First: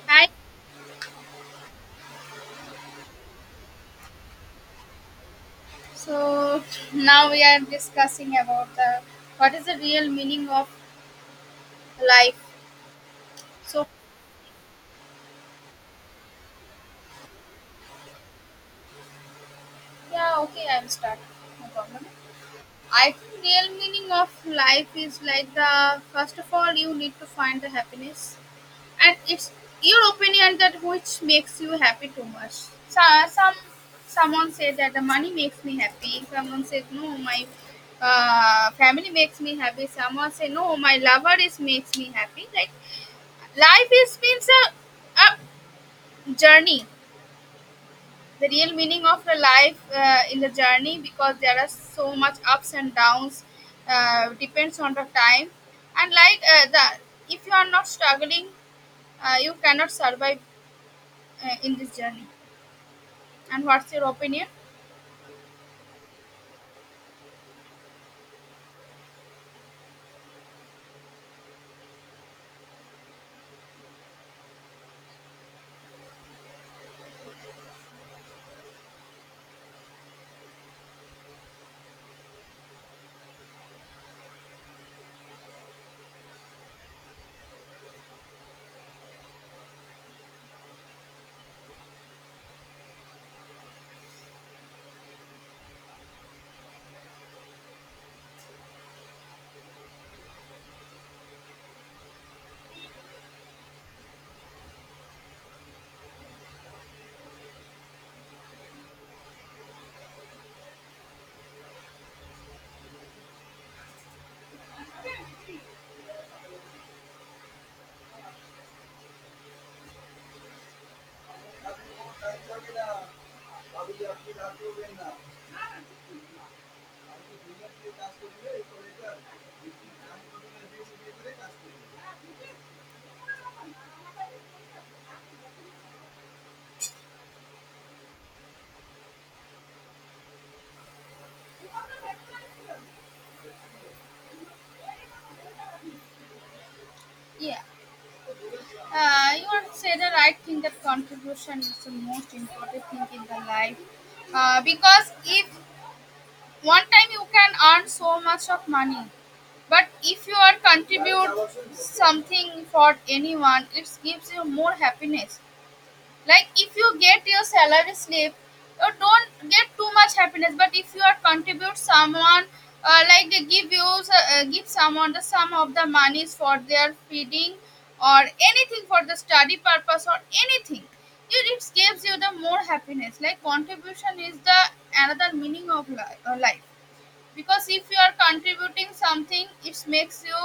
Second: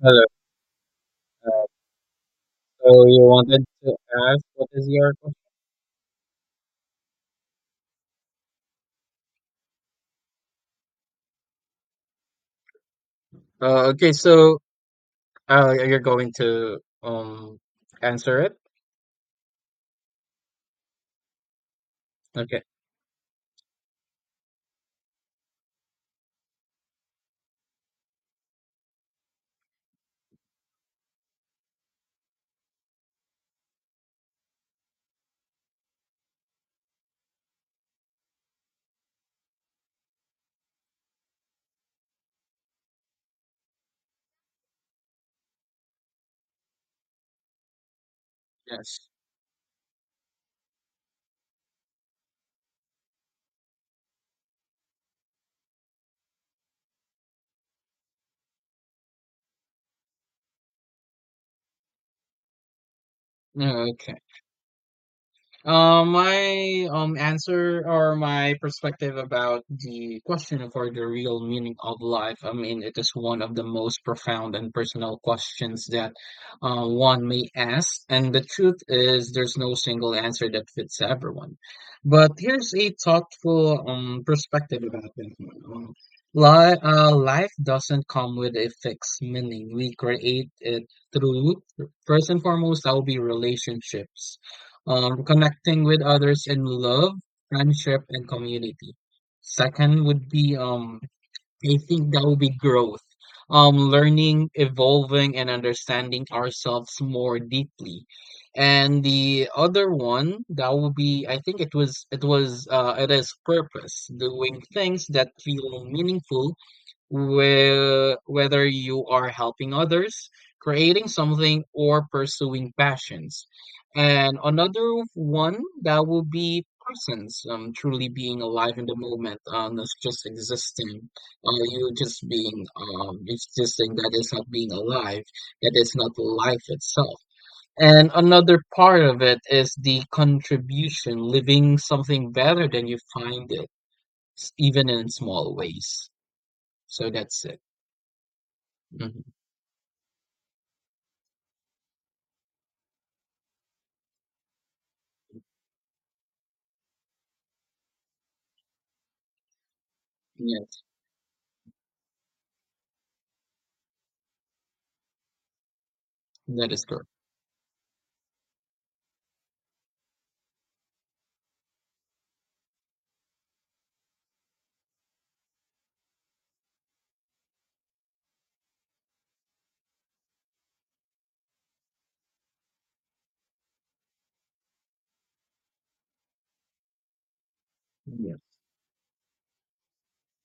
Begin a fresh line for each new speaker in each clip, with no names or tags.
Hello.
Hi.
So you wanted to ask, what is your question?
So now we are discussing about the what is the real meaning of life. So
Uh, okay, so you're going to answer it?
yeah, okay, I'll start. No problem.
Okay.
I think real meaning of life is like the first of all you need to find the happiness, and it's your opinion that which makes you happy too much. So someone said that the money makes me happy. Someone said no, my family makes me happy. Someone say no, my lover is makes me happy. Like life is means a journey, the real meaning
Yes.
of a life in the journey, because there are so much ups and downs depends on the time, and like the if you are not struggling, you cannot survive in this journey. And
Yeah,
what's your
okay.
opinion?
My answer, or my perspective about the question of or the real meaning of life. I mean, it is one of the most profound and personal questions that one may ask. And the truth is, there's no single answer that fits everyone. But here's a thoughtful perspective about that one. Life doesn't come with a fixed meaning. We create it through, first and foremost, that will be relationships, connecting with others in love, friendship, and community. Second would be, I think that would be growth, learning, evolving, and understanding ourselves more deeply. And the other one that would be, I think it was, it was, it is purpose, doing things that feel meaningful. Whether you are helping others, creating something, or pursuing passions. And another one that will be presence, truly being alive in the moment, not just existing. You just being existing, that is not being alive, that is not life itself. And another part of it is the contribution, living something better than you find it, even in small ways. So that's
Yeah,
it. Mhm.
you are say the right thing that contribution is the most important thing in the life, because if one time you can earn so much of money, but if you are
Yes,
contribute something for anyone, it gives you more happiness. Like
that
if
is
you
correct.
get your salary slip you don't get too much happiness, but if you are contribute someone, like they give you give someone the sum of the monies for their feeding or anything for the study purpose or anything, it gives you the more happiness. Like contribution is the another meaning of life, because if you are
Yes.
contributing something it makes you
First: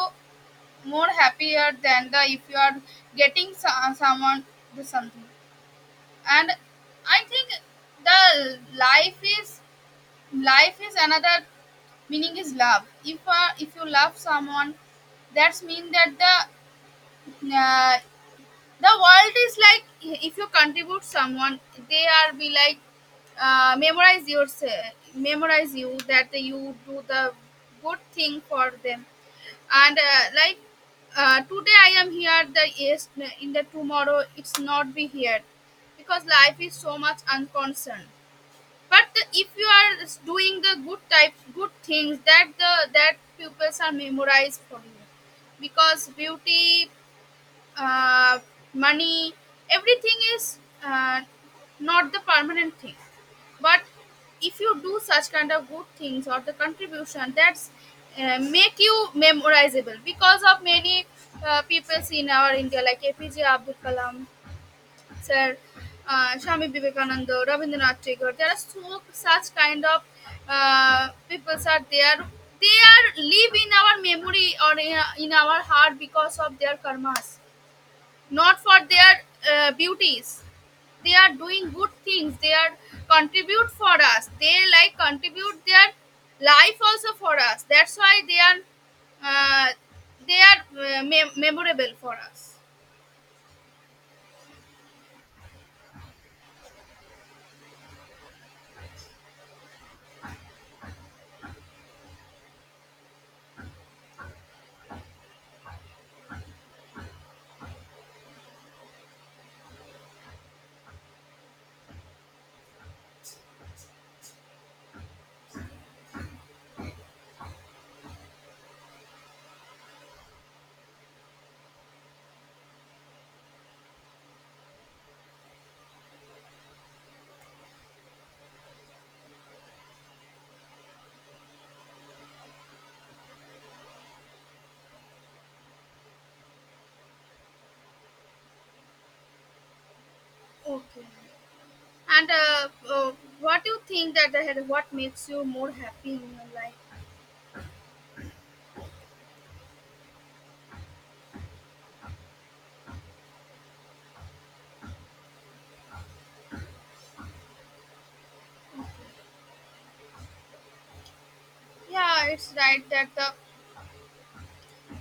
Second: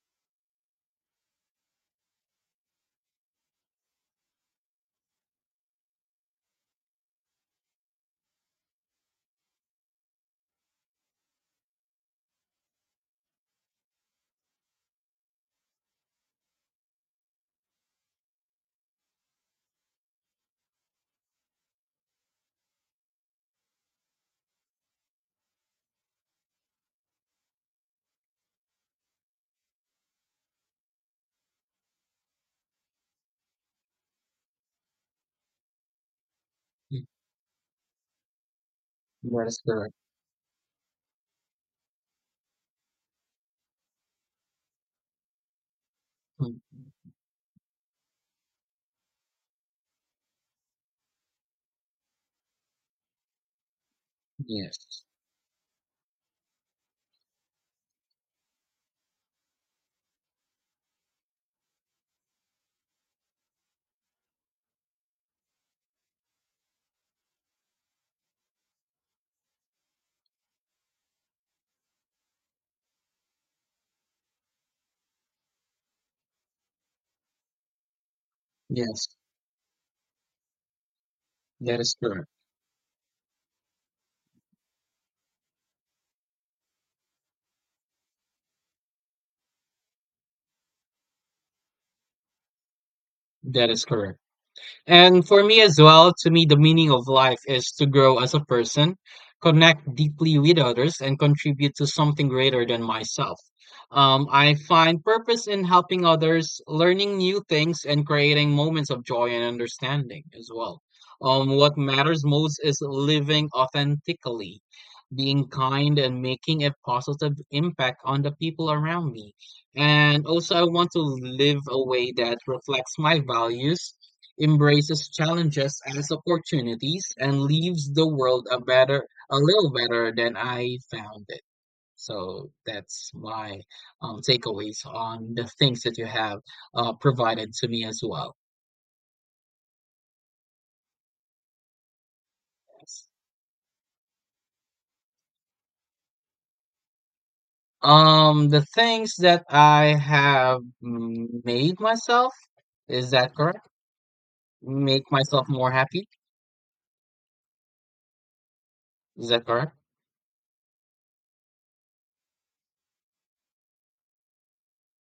more happier than the if you are getting someone the something. And I think the life is, life is another meaning is love. If if you love someone, that's mean that uh, the world is like if you contribute someone they are be like, memorize yourself, memorize you that you do the good thing for them. And like today I am here, the yes, in the tomorrow it's not be here, because life is so
Mm.
much unconcerned. But the,
That
if
is
you are
correct.
doing the good type good things that the that pupils are memorized for you, because
Mm.
beauty, uh, money, everything is uh, not the permanent thing. But if you do
Yes.
such kind of good things or the contribution, that's make you memorizable, because of many people in our India like APJ Abdul Kalam sir, Swami Vivekananda, Rabindranath Tagore, there are so such kind of people are there. They are live in our memory or in our heart, because of their karmas, not for
Yes,
their beauties. They are doing
that
good
is correct.
things, they are contribute for us, they like contribute their life also for us, that's why they are uh, memorable for us.
That is correct. And for me as well, to me, the meaning of life is to grow as a person, connect deeply with others, and contribute to something greater than myself. I find purpose in helping others, learning new things, and creating moments of joy and understanding as well. What matters most is living authentically, being kind, and making a positive impact on the people around me. And also, I want to live a way that reflects my values, embraces challenges as opportunities, and leaves the world a better, a little better than I found it. So that's my takeaways on the things that you have provided to me as well.
Okay. And what do you think that what makes you more happy in your life?
The things that I have made myself, is that correct? Make myself more happy, is that correct?
Yeah, it's right that the,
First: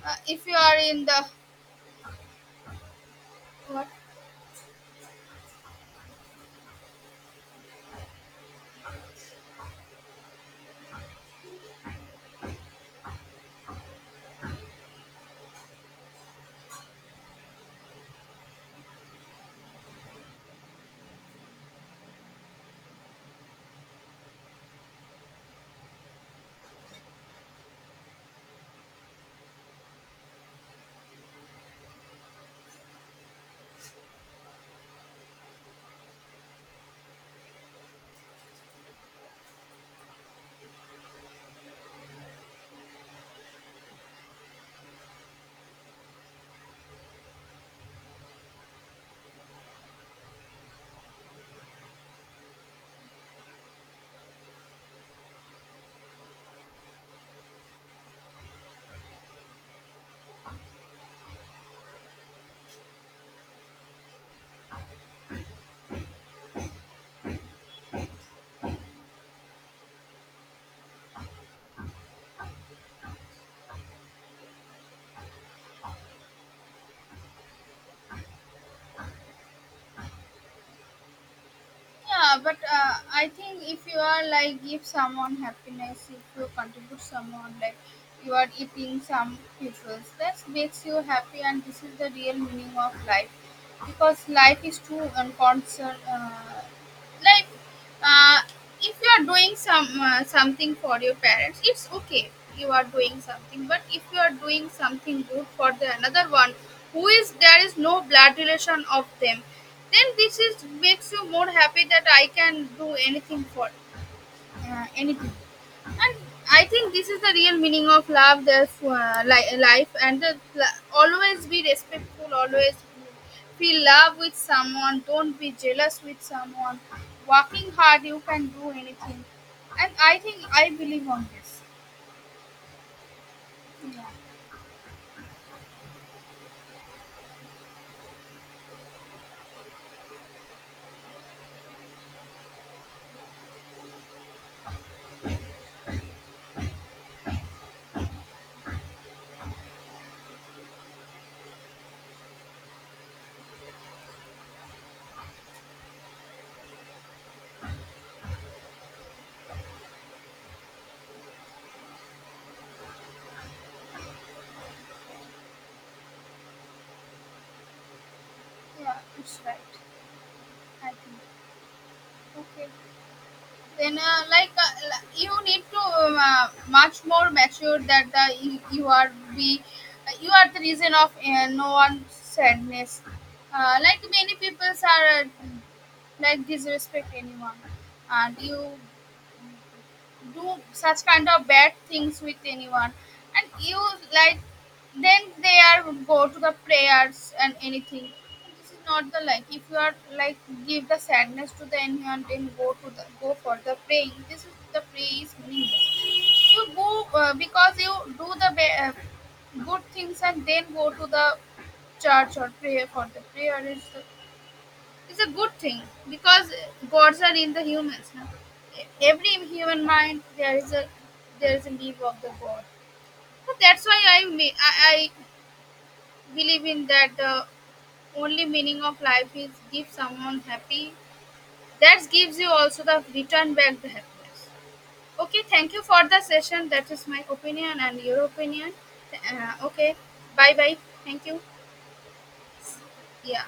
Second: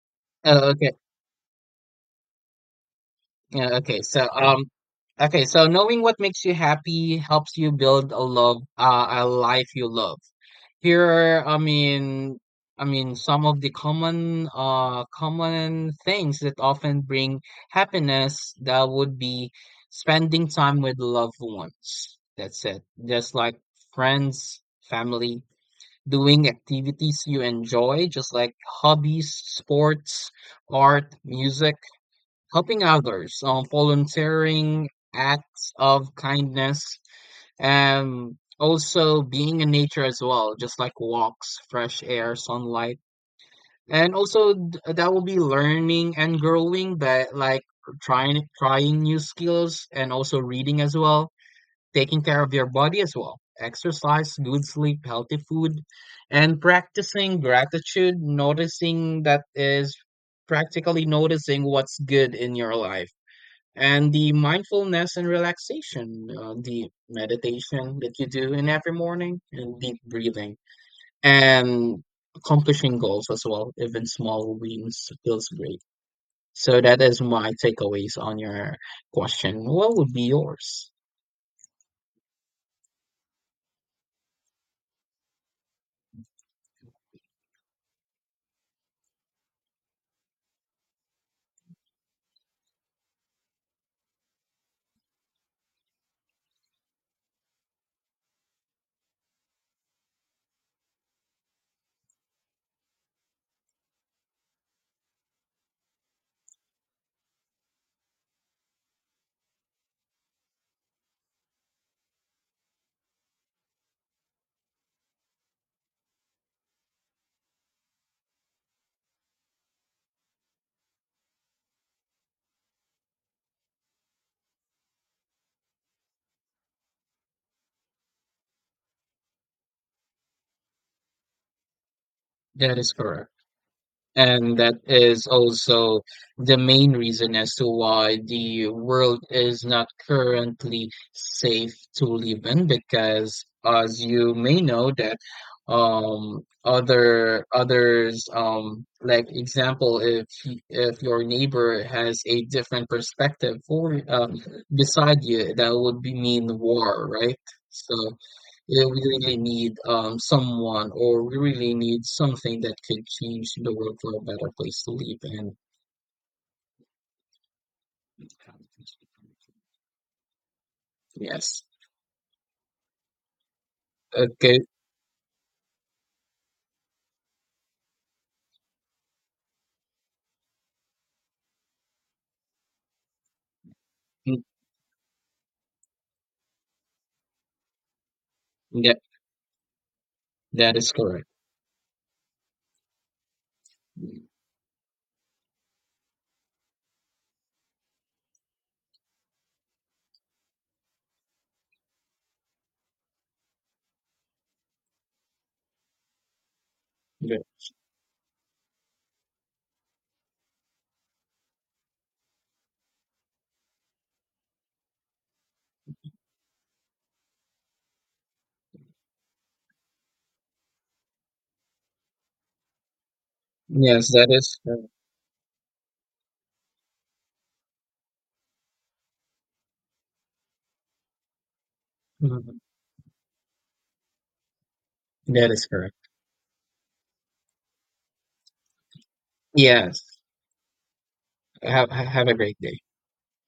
if you
Uh,
are
okay.
in the
Yeah,
what.
okay. So knowing what makes you happy helps you build a love, a life you love. Here are, some of the common, common things that often bring happiness. That would be spending time with loved ones. That's it. Just like friends, family, doing activities you enjoy, just like hobbies, sports, art, music, helping others, volunteering, acts of kindness, and also being in nature as well, just like walks, fresh air, sunlight. And also that will be learning and growing, but like trying new skills and also reading as well, taking care of your body as well. Exercise, good sleep, healthy food, and practicing gratitude, noticing that is practically noticing what's good in your life, and the mindfulness and relaxation, the meditation that you do in every morning, and deep breathing, and accomplishing goals as well. Even small wins feels great. So that is my takeaways on your question. What would be yours?
Yeah, but I think if you are like give someone happiness, if you contribute someone, like you are eating some people's, that makes you happy, and this is the real meaning of life. Because life is too unconcerned. Like, uh, if you are doing some something for your parents, it's okay, you are doing something. But if you are doing something good for the another one who is there is no blood relation of them, then this is makes you more happy that I can do anything for anything. And I think this is the real meaning of love, the life, and the, always be respectful, always feel love with someone, don't be jealous with someone. Working hard, you can do anything. And I think I believe on this.
That is correct.
Yeah,
And that is also the main reason as to why the world is not currently safe to live in, because as you may know that other others like example, if if your neighbor has a different perspective for beside you, that would be mean war, right? So yeah, we really need someone, or we really need something that could change the world for a better place to live. And
yeah, it's right. I think.
yes,
Okay. Then
okay,
you need to much more mature that the you, you are be you are the reason of no one's sadness. Like many
mm,
people are like disrespect anyone and you
yeah,
do
that is
such
correct.
kind of bad things with anyone, and you like then they are go to the prayers and anything. This is not the like, if you are like give the sadness to the anyone then go to the go for the praying, this is the pray is meaningless you go,
Yeah.
because you do the good things and then go to the church or pray for the prayer is the, it's a good thing. Because gods are in the humans. No? Every human mind there is a, there is a leaf of the god. So that's why
Yes,
I
that
may,
is
I,
correct.
I believe in that the only meaning of life is give someone happy. That gives you
Mhm.
also the return back the happiness. Okay,
That is
thank you
correct.
for the session. That is my opinion and your opinion. Okay,
Yes.
bye bye. Thank you.
Have a great day.
Yeah.